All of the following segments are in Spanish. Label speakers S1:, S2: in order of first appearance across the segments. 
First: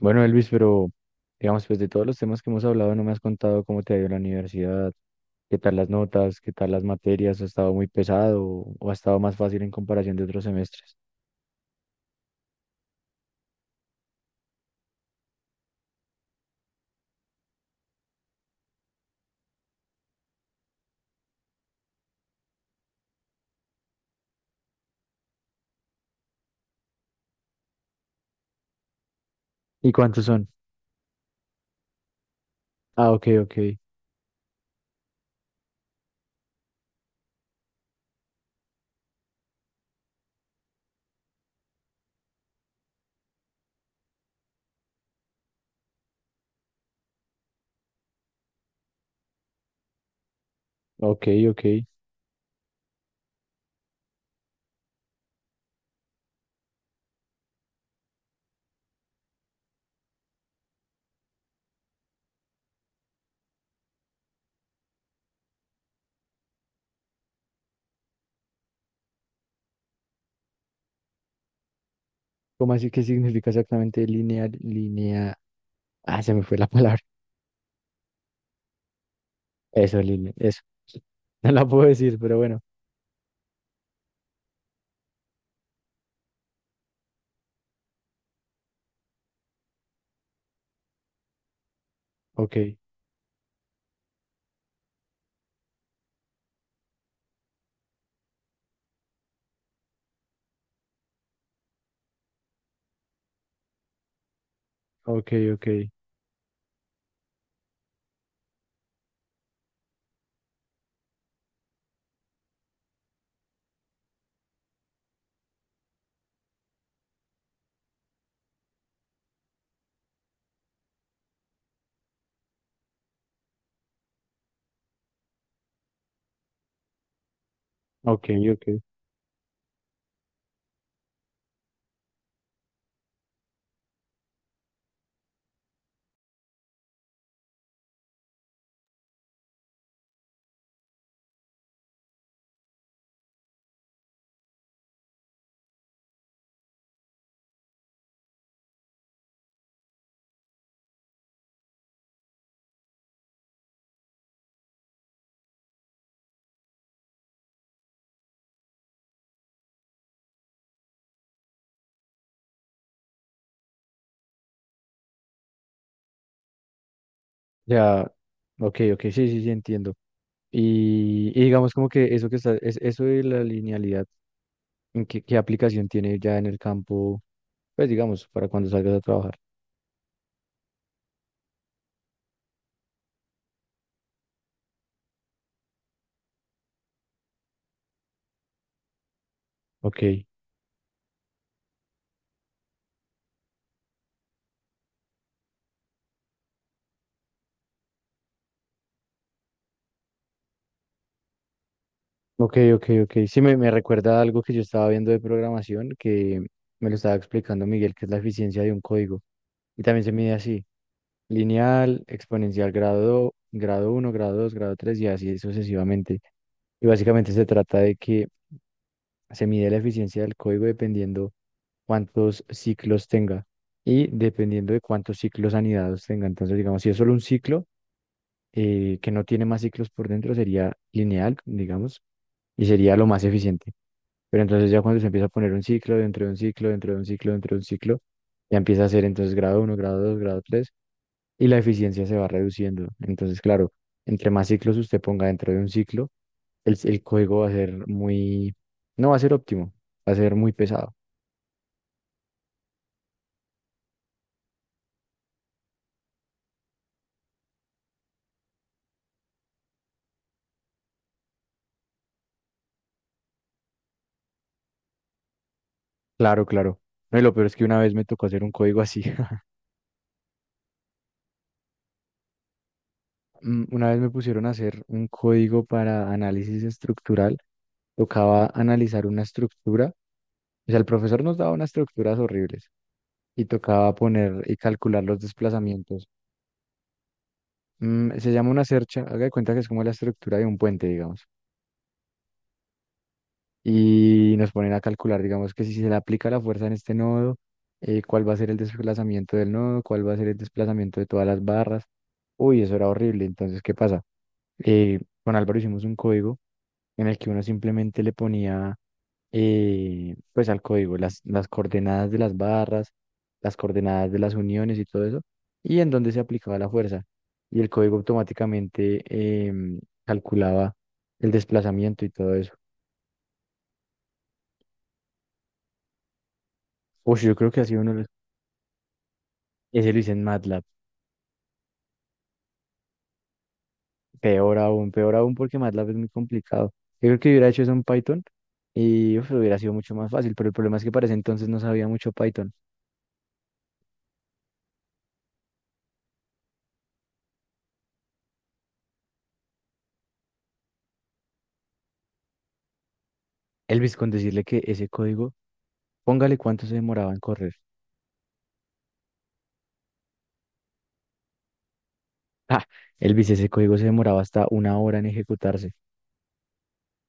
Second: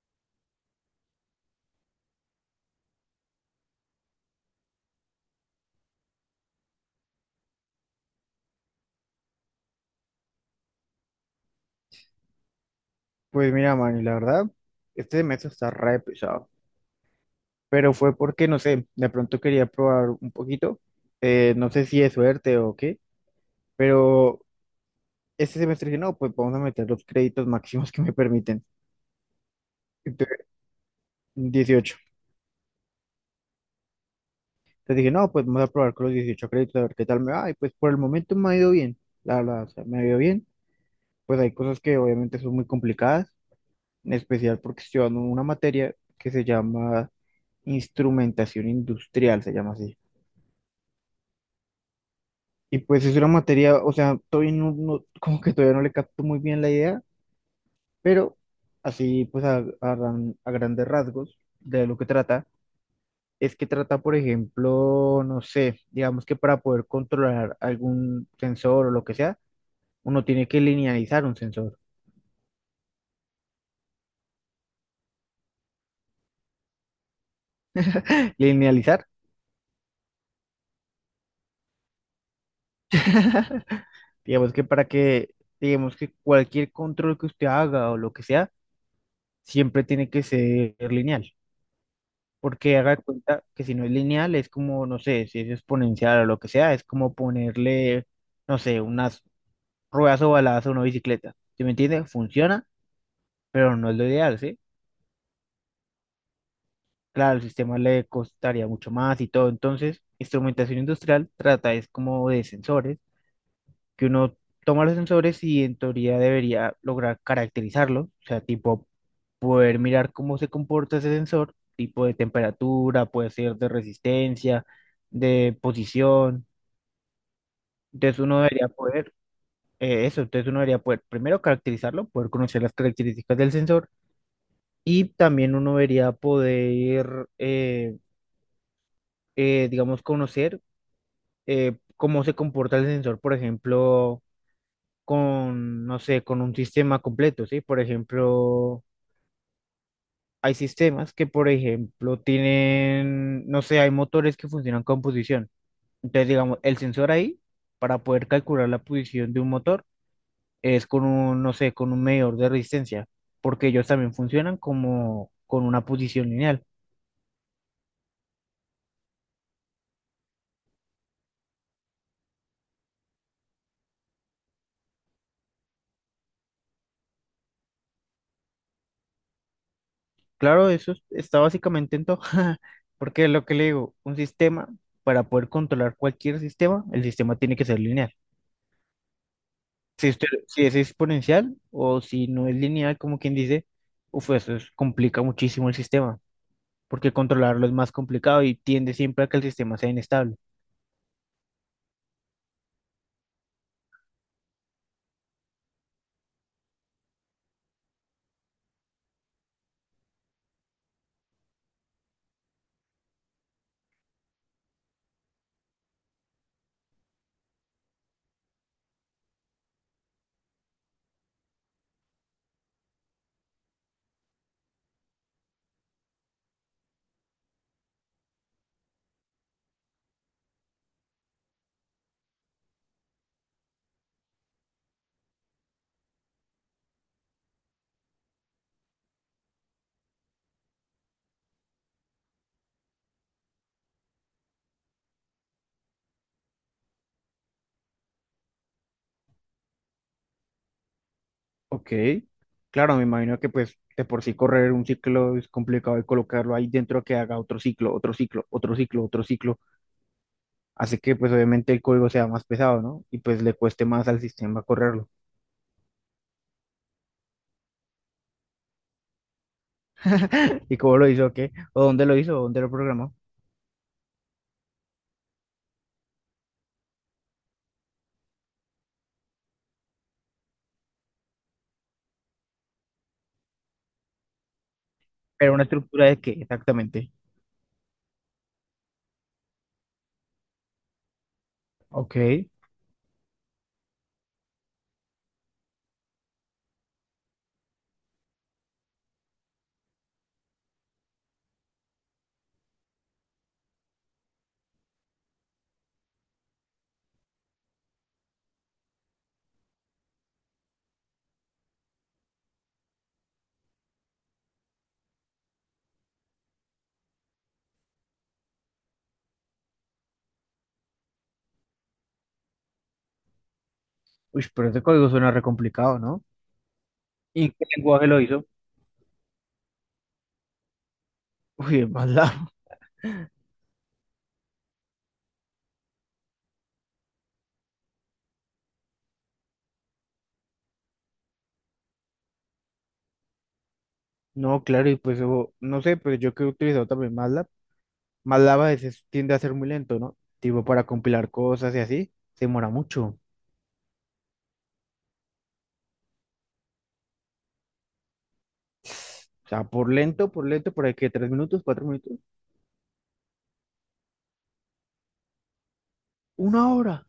S1: Bueno, Elvis, pero digamos, pues de todos los temas que hemos hablado, no me has contado cómo te ha ido en la universidad, qué tal las notas, qué tal las materias, ha estado muy pesado o ha estado más fácil en comparación de otros semestres.
S2: Pues mira, Manny, la verdad, este semestre está re pesado, pero fue porque, no sé, de pronto quería probar un poquito, no sé si es suerte o qué, pero este semestre dije, no, pues vamos a meter los créditos máximos que me permiten,
S1: ¿Y cuántos
S2: entonces,
S1: son?
S2: 18.
S1: Ah, ok, ok,
S2: Entonces dije, no, pues vamos a probar con los 18 créditos, a ver qué tal me va, y pues por el momento me ha ido bien, la verdad, o sea, me ha ido bien, pues hay cosas que obviamente son muy complicadas, en especial porque estoy dando una materia que se llama instrumentación industrial, se llama así.
S1: ok, ok.
S2: Y pues es una materia, o sea, todavía no, no- como que todavía no le capto muy bien la idea, pero así pues a grandes rasgos de lo que trata, es que trata, por ejemplo, no sé, digamos que para poder controlar algún sensor o lo que sea, uno tiene que linealizar un sensor.
S1: ¿Cómo así que significa exactamente lineal, línea? Ah, se me fue la palabra.
S2: Linealizar,
S1: Eso, línea, eso. No la puedo decir, pero bueno.
S2: digamos que para que, digamos que cualquier control que usted haga o lo que sea, siempre tiene que ser lineal.
S1: Ok,
S2: Porque haga de cuenta que si no es lineal, es como, no sé, si es exponencial o lo que sea, es como ponerle, no sé, unas ruedas ovaladas a una bicicleta. ¿Sí me entiende? Funciona, pero no es lo ideal, ¿sí?
S1: ok, ok,
S2: Claro, el sistema le costaría mucho más y todo. Entonces, instrumentación industrial trata es como de sensores, que uno toma los sensores y en teoría debería lograr caracterizarlos, o sea, tipo poder mirar cómo se comporta ese sensor, tipo de temperatura, puede ser de resistencia, de posición. Entonces
S1: ok,
S2: uno
S1: ok.
S2: debería poder, entonces uno debería poder primero caracterizarlo, poder conocer las características del sensor y también uno debería poder, digamos, conocer cómo se comporta el sensor, por ejemplo, con, no sé, con un sistema completo, ¿sí? Por ejemplo, hay sistemas que, por ejemplo, tienen, no sé, hay motores que funcionan con posición. Entonces, digamos, el sensor ahí, para poder calcular la posición de un motor, es con un, no sé, con un medidor de resistencia, porque ellos también funcionan como con una posición lineal.
S1: Ya, ok, ok, sí, sí, sí, entiendo. Y digamos como que eso que está, es, eso de la linealidad. ¿En qué, qué aplicación tiene ya en el campo, pues digamos, para cuando salgas a trabajar?
S2: Claro, eso es- está básicamente en todo, porque es lo que le digo, un sistema, para poder controlar cualquier sistema, el sistema tiene que ser lineal.
S1: Ok,
S2: Si usted, si es exponencial o si no es lineal, como quien dice, uf, eso es- complica muchísimo el sistema, porque controlarlo es más complicado y tiende siempre a que el sistema sea inestable.
S1: ok, ok, ok. Sí, me recuerda a algo que yo estaba viendo de programación que me lo estaba explicando Miguel, que es la eficiencia de un código. Y también se mide así, lineal, exponencial, grado, grado uno, grado 2, grado 3 y así sucesivamente. Y básicamente se trata de que se mide la eficiencia del código dependiendo cuántos ciclos tenga y dependiendo de cuántos ciclos anidados tenga. Entonces, digamos, si es solo un ciclo, que no tiene más ciclos por dentro sería lineal, digamos, y sería lo más eficiente. Pero entonces ya cuando se empieza a poner un ciclo dentro de un ciclo, dentro de un ciclo, dentro de un ciclo, ya empieza a ser entonces grado uno, grado 2, grado 3 y la eficiencia se va reduciendo. Entonces, claro, entre más ciclos usted ponga dentro de un ciclo, el código va a ser muy, no va a ser óptimo, va a ser muy pesado.
S2: Ok, claro, me imagino que pues de por sí correr un ciclo es complicado y colocarlo ahí dentro que haga otro ciclo, hace que pues obviamente el código sea más pesado, ¿no? Y pues le cueste más al sistema correrlo.
S1: Claro, claro. No, y lo peor es que una vez me tocó hacer un código así.
S2: ¿Y cómo lo hizo? ¿Qué? ¿O dónde lo hizo? ¿O dónde lo programó?
S1: Una vez me pusieron a hacer un código para análisis estructural. Tocaba analizar una estructura, o sea, el profesor nos daba unas estructuras horribles y tocaba poner y calcular los
S2: ¿Pero una
S1: desplazamientos.
S2: estructura de qué exactamente?
S1: Se llama una cercha, haga de cuenta que es como la estructura de un puente, digamos,
S2: Ok,
S1: y nos ponen a calcular, digamos, que si se le aplica la fuerza en este nodo, cuál va a ser el desplazamiento del nodo, cuál va a ser el desplazamiento de todas las barras. Uy, eso era horrible. Entonces, ¿qué pasa? Eh, con Álvaro hicimos un código en el que uno simplemente le ponía pues al código, las coordenadas de las barras, las coordenadas de las uniones y todo eso, y en dónde se aplicaba la fuerza. Y el código automáticamente em, calculaba el desplazamiento y todo eso.
S2: uy, pero ese código suena re complicado, ¿no?
S1: Uy, yo
S2: ¿Y
S1: creo
S2: en
S1: que ha
S2: qué
S1: sido uno de los...
S2: lenguaje lo hizo?
S1: Ese lo hice en MATLAB.
S2: Uy, en MATLAB.
S1: Peor aún porque MATLAB es muy complicado. Yo creo que hubiera hecho eso en Python y uf, hubiera sido mucho más fácil, pero el problema es que para ese entonces no sabía mucho Python.
S2: No, claro, y pues o- no sé, pero yo que he utilizado también MATLAB. Malava a veces tiende a ser muy lento, ¿no? Tipo, para compilar cosas y así, se demora mucho.
S1: Elvis, con decirle que ese código, póngale cuánto se demoraba en correr.
S2: O sea, por lento, por ahí que tres minutos, cuatro minutos,
S1: Ah, Elvis, ese código se demoraba hasta una hora en ejecutarse.
S2: una hora.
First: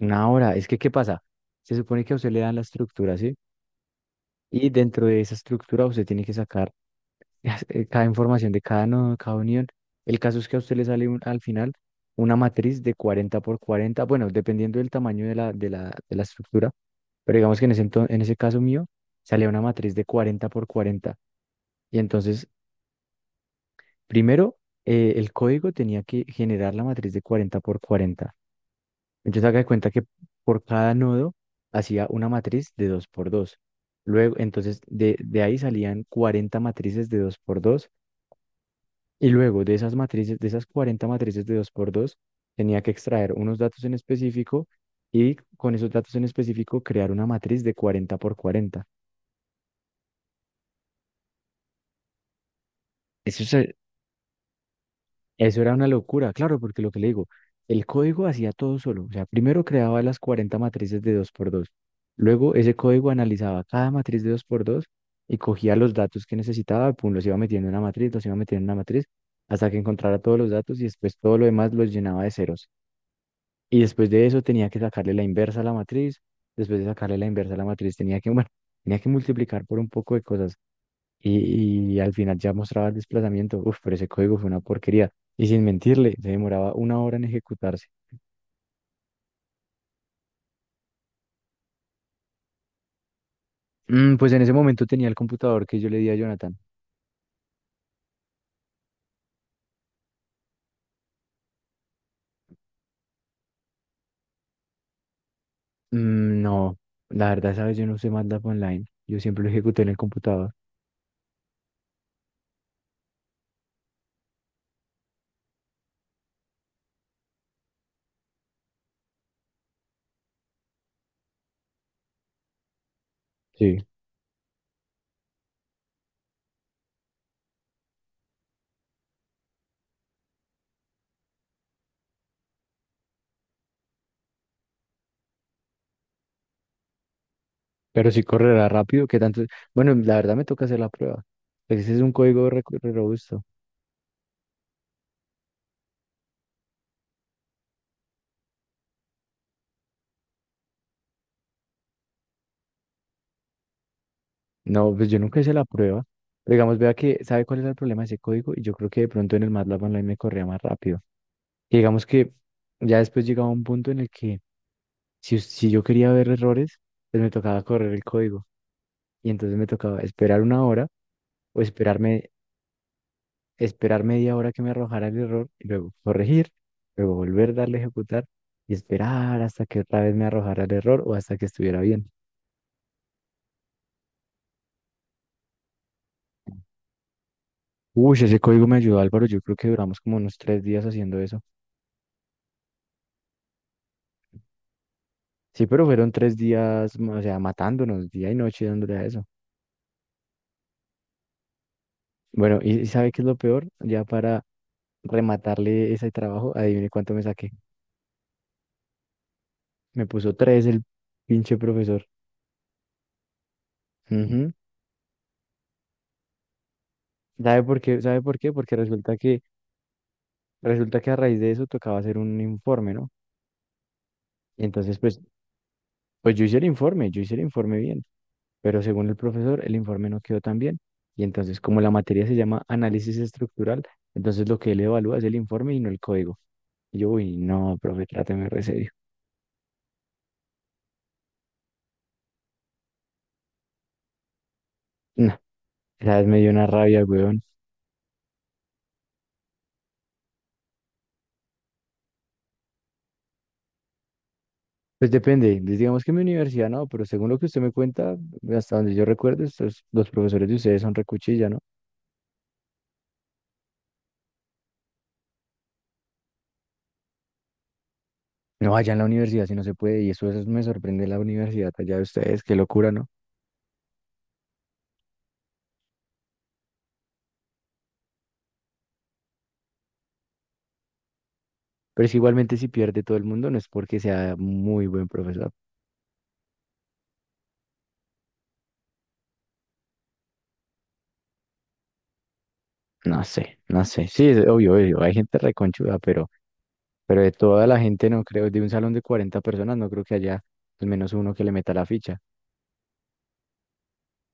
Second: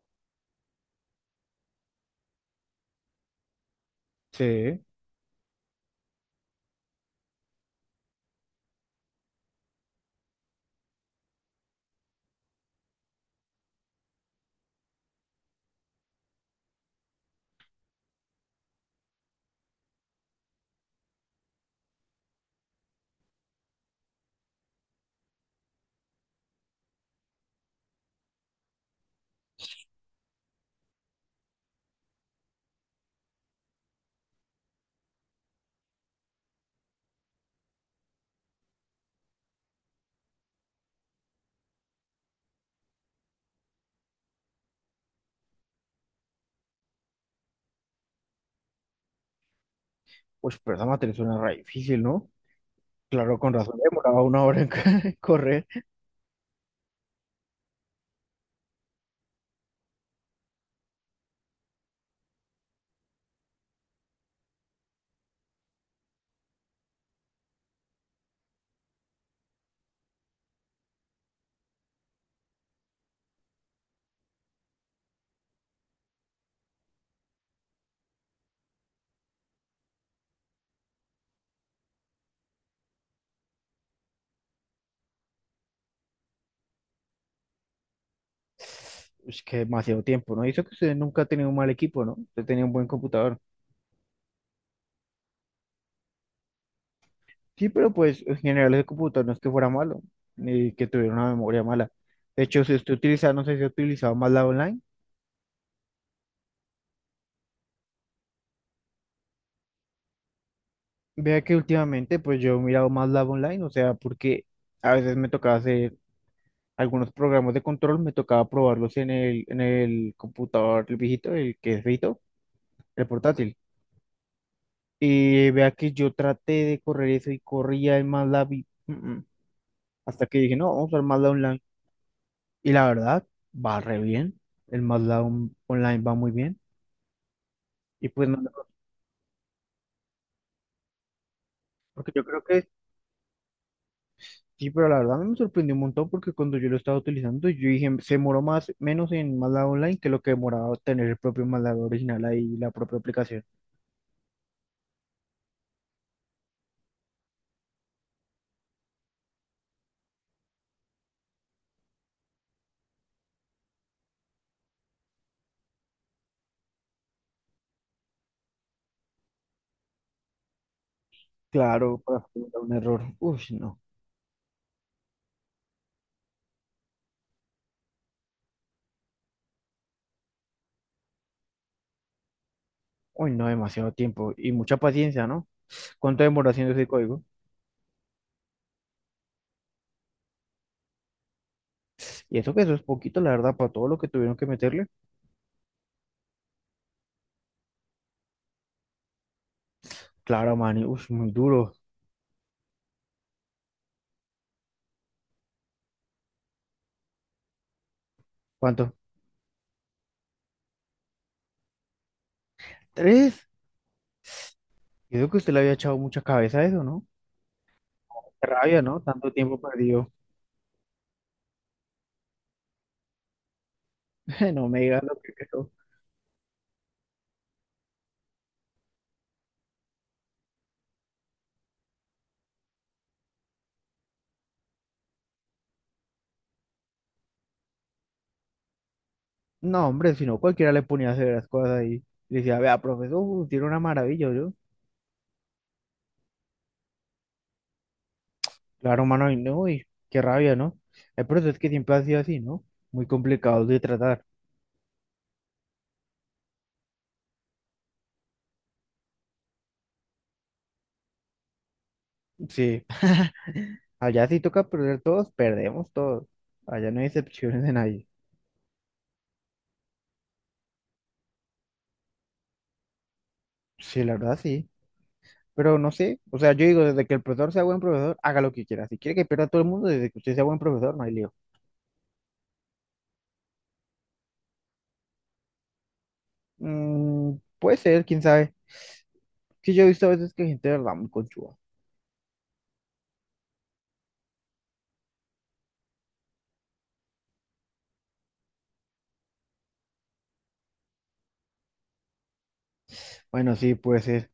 S1: Una hora. Es que, ¿qué pasa? Se supone que a usted le dan la estructura, ¿sí? Y
S2: Sí,
S1: dentro de esa estructura usted tiene que sacar cada información de cada nodo, cada unión. El caso es que a usted le sale al final una matriz de 40 por 40, bueno, dependiendo del tamaño de la, de la, de la estructura, pero digamos que en ese, en ese caso mío salía una matriz de 40 por 40. Y entonces, primero, el código tenía que generar la matriz de 40 por 40. Entonces haga de cuenta que por cada nodo hacía una matriz de 2 por dos. Luego, entonces de ahí salían 40 matrices de 2 por 2 y luego de esas matrices, de esas 40 matrices de 2 por 2 tenía que extraer unos datos en específico y con esos datos en específico crear una matriz de 40 por 40.
S2: pues pero esa materia suena re difícil, ¿no? Claro,
S1: Eso
S2: con
S1: es.
S2: razón, demoraba una hora en
S1: Eso
S2: correr.
S1: era una locura, claro, porque lo que le digo, el código hacía todo solo. O sea, primero creaba las 40 matrices de dos por dos. Luego ese código analizaba cada matriz de dos por dos y cogía los datos que necesitaba, pum, los iba metiendo en una matriz, los iba metiendo en una matriz, hasta que encontrara todos los datos y después todo lo demás los llenaba de ceros. Y después de eso tenía que sacarle la inversa a la matriz, después de sacarle la inversa a la matriz tenía que, bueno, tenía que multiplicar por un poco de cosas y al final ya mostraba el desplazamiento. Uf, pero ese código fue una porquería. Y sin mentirle, se demoraba una hora en ejecutarse.
S2: Es que demasiado tiempo, ¿no? Y eso que usted nunca ha tenido un mal equipo, ¿no? Usted tenía un buen computador.
S1: Pues en ese momento tenía el computador que yo le di a Jonathan.
S2: Sí, pero pues en general el computador no es que fuera malo, ni que tuviera una memoria mala. De hecho, si usted utiliza, no sé si ha utilizado Malava Online.
S1: No, la verdad, sabes, yo no usé MATLAB Online. Yo siempre lo ejecuté en el computador.
S2: Vea que últimamente pues yo he mirado más Lab Online, o sea, porque a veces me tocaba hacer algunos programas de control, me tocaba probarlos en el computador, el viejito, el que es viejito, el portátil.
S1: Sí.
S2: Y vea que yo traté de correr eso y corría el MATLAB y, hasta que dije, no, vamos a usar MATLAB Online. Y la verdad, va re bien, el MATLAB on- Online va muy bien. Y
S1: Pero si
S2: pues no, no,
S1: correrá rápido, ¿qué tanto? Bueno, la verdad me toca hacer la prueba. Ese es un
S2: porque yo creo
S1: código re,
S2: que
S1: re robusto.
S2: sí, pero la verdad a mí me sorprendió un montón porque cuando yo lo estaba utilizando, yo dije, se demoró más, menos en MATLAB Online que lo que demoraba tener el propio MATLAB original ahí, la propia aplicación.
S1: No, pues yo nunca hice la prueba. Pero digamos, vea que, ¿sabe cuál era el problema de ese código? Y yo creo que de pronto en el MATLAB Online me corría más rápido. Que digamos que ya después llegaba un punto en el que si, si yo quería ver errores, pues me tocaba correr el código y entonces me tocaba esperar una hora o
S2: Claro, para
S1: esperarme,
S2: afrontar un error. Uy, no.
S1: esperar media hora que me arrojara el error y luego corregir, luego volver a darle a ejecutar y esperar hasta que otra vez me arrojara el error o hasta que estuviera bien.
S2: Uy, no, demasiado tiempo y mucha paciencia, ¿no? ¿Cuánto demoró haciendo ese código?
S1: Uy, ese código me ayudó, Álvaro. Yo creo que duramos como unos 3 días haciendo eso.
S2: Y eso que eso es poquito, la verdad, para todo lo que tuvieron que meterle.
S1: Sí, pero fueron 3 días, o sea, matándonos día y noche dándole a eso.
S2: Claro, man, uy, muy duro.
S1: Bueno, y ¿sabe qué es lo peor? Ya para rematarle ese trabajo, adivine cuánto me saqué.
S2: ¿Cuánto?
S1: Me puso tres el pinche profesor.
S2: ¿Tres?
S1: Ujú.
S2: Yo creo que usted le había echado mucha cabeza a eso, ¿no?
S1: ¿Sabe por qué? ¿Sabe por
S2: Qué
S1: qué? Porque
S2: rabia, ¿no? Tanto tiempo perdido.
S1: resulta que a raíz de eso tocaba hacer un informe, ¿no? Y
S2: No me
S1: entonces,
S2: digas lo
S1: pues,
S2: que creo.
S1: pues yo hice el informe, yo hice el informe bien, pero según el profesor, el informe no quedó tan bien. Y entonces, como la materia se llama análisis estructural, entonces lo que él evalúa es el informe y no el código. Y yo, uy, no, profe, tráteme re serio.
S2: No, hombre, si no, cualquiera le ponía a hacer las cosas y le decía, vea, profesor, tiene una maravilla, yo.
S1: No, esa vez me dio una rabia, güey.
S2: Claro, mano, y no, y qué rabia, ¿no? El proceso es que siempre ha sido así, ¿no? Muy complicado de tratar.
S1: Pues depende, pues digamos que en mi universidad no, pero según lo que usted me cuenta, hasta donde yo recuerdo, estos, los profesores de ustedes son recuchilla, ¿no?
S2: Sí, allá sí toca perder todos, perdemos todos. Allá no hay excepciones de nadie.
S1: No, allá en la universidad sí no se puede, y eso me sorprende la universidad allá de ustedes, qué locura, ¿no?
S2: Sí, la verdad sí. Pero no sé, o sea, yo digo, desde que el profesor sea buen profesor, haga lo que quiera. Si quiere que pierda a todo el mundo, desde que usted sea buen profesor, no hay lío.
S1: Pero es que igualmente si pierde todo el mundo, no es porque sea muy buen profesor.
S2: Mm, puede ser, quién sabe. Sí, yo he visto a veces que hay gente de verdad muy conchuda.
S1: No sé, no sé. Sí, es obvio, obvio, hay gente reconchuda, pero de toda la gente no creo, de un salón de 40 personas, no creo que haya al menos uno que le meta la ficha.
S2: Bueno, sí, pues ser.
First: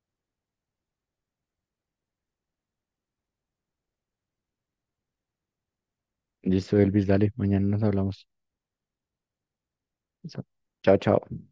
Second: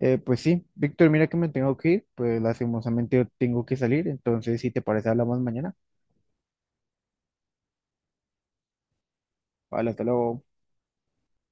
S2: Pues sí, Víctor, mira que me tengo que ir, pues lastimosamente yo tengo que salir, entonces si te parece hablamos mañana.
S1: Listo, Elvis, dale, mañana nos hablamos.
S2: Vale, hasta
S1: Listo.
S2: luego.
S1: Chao, chao.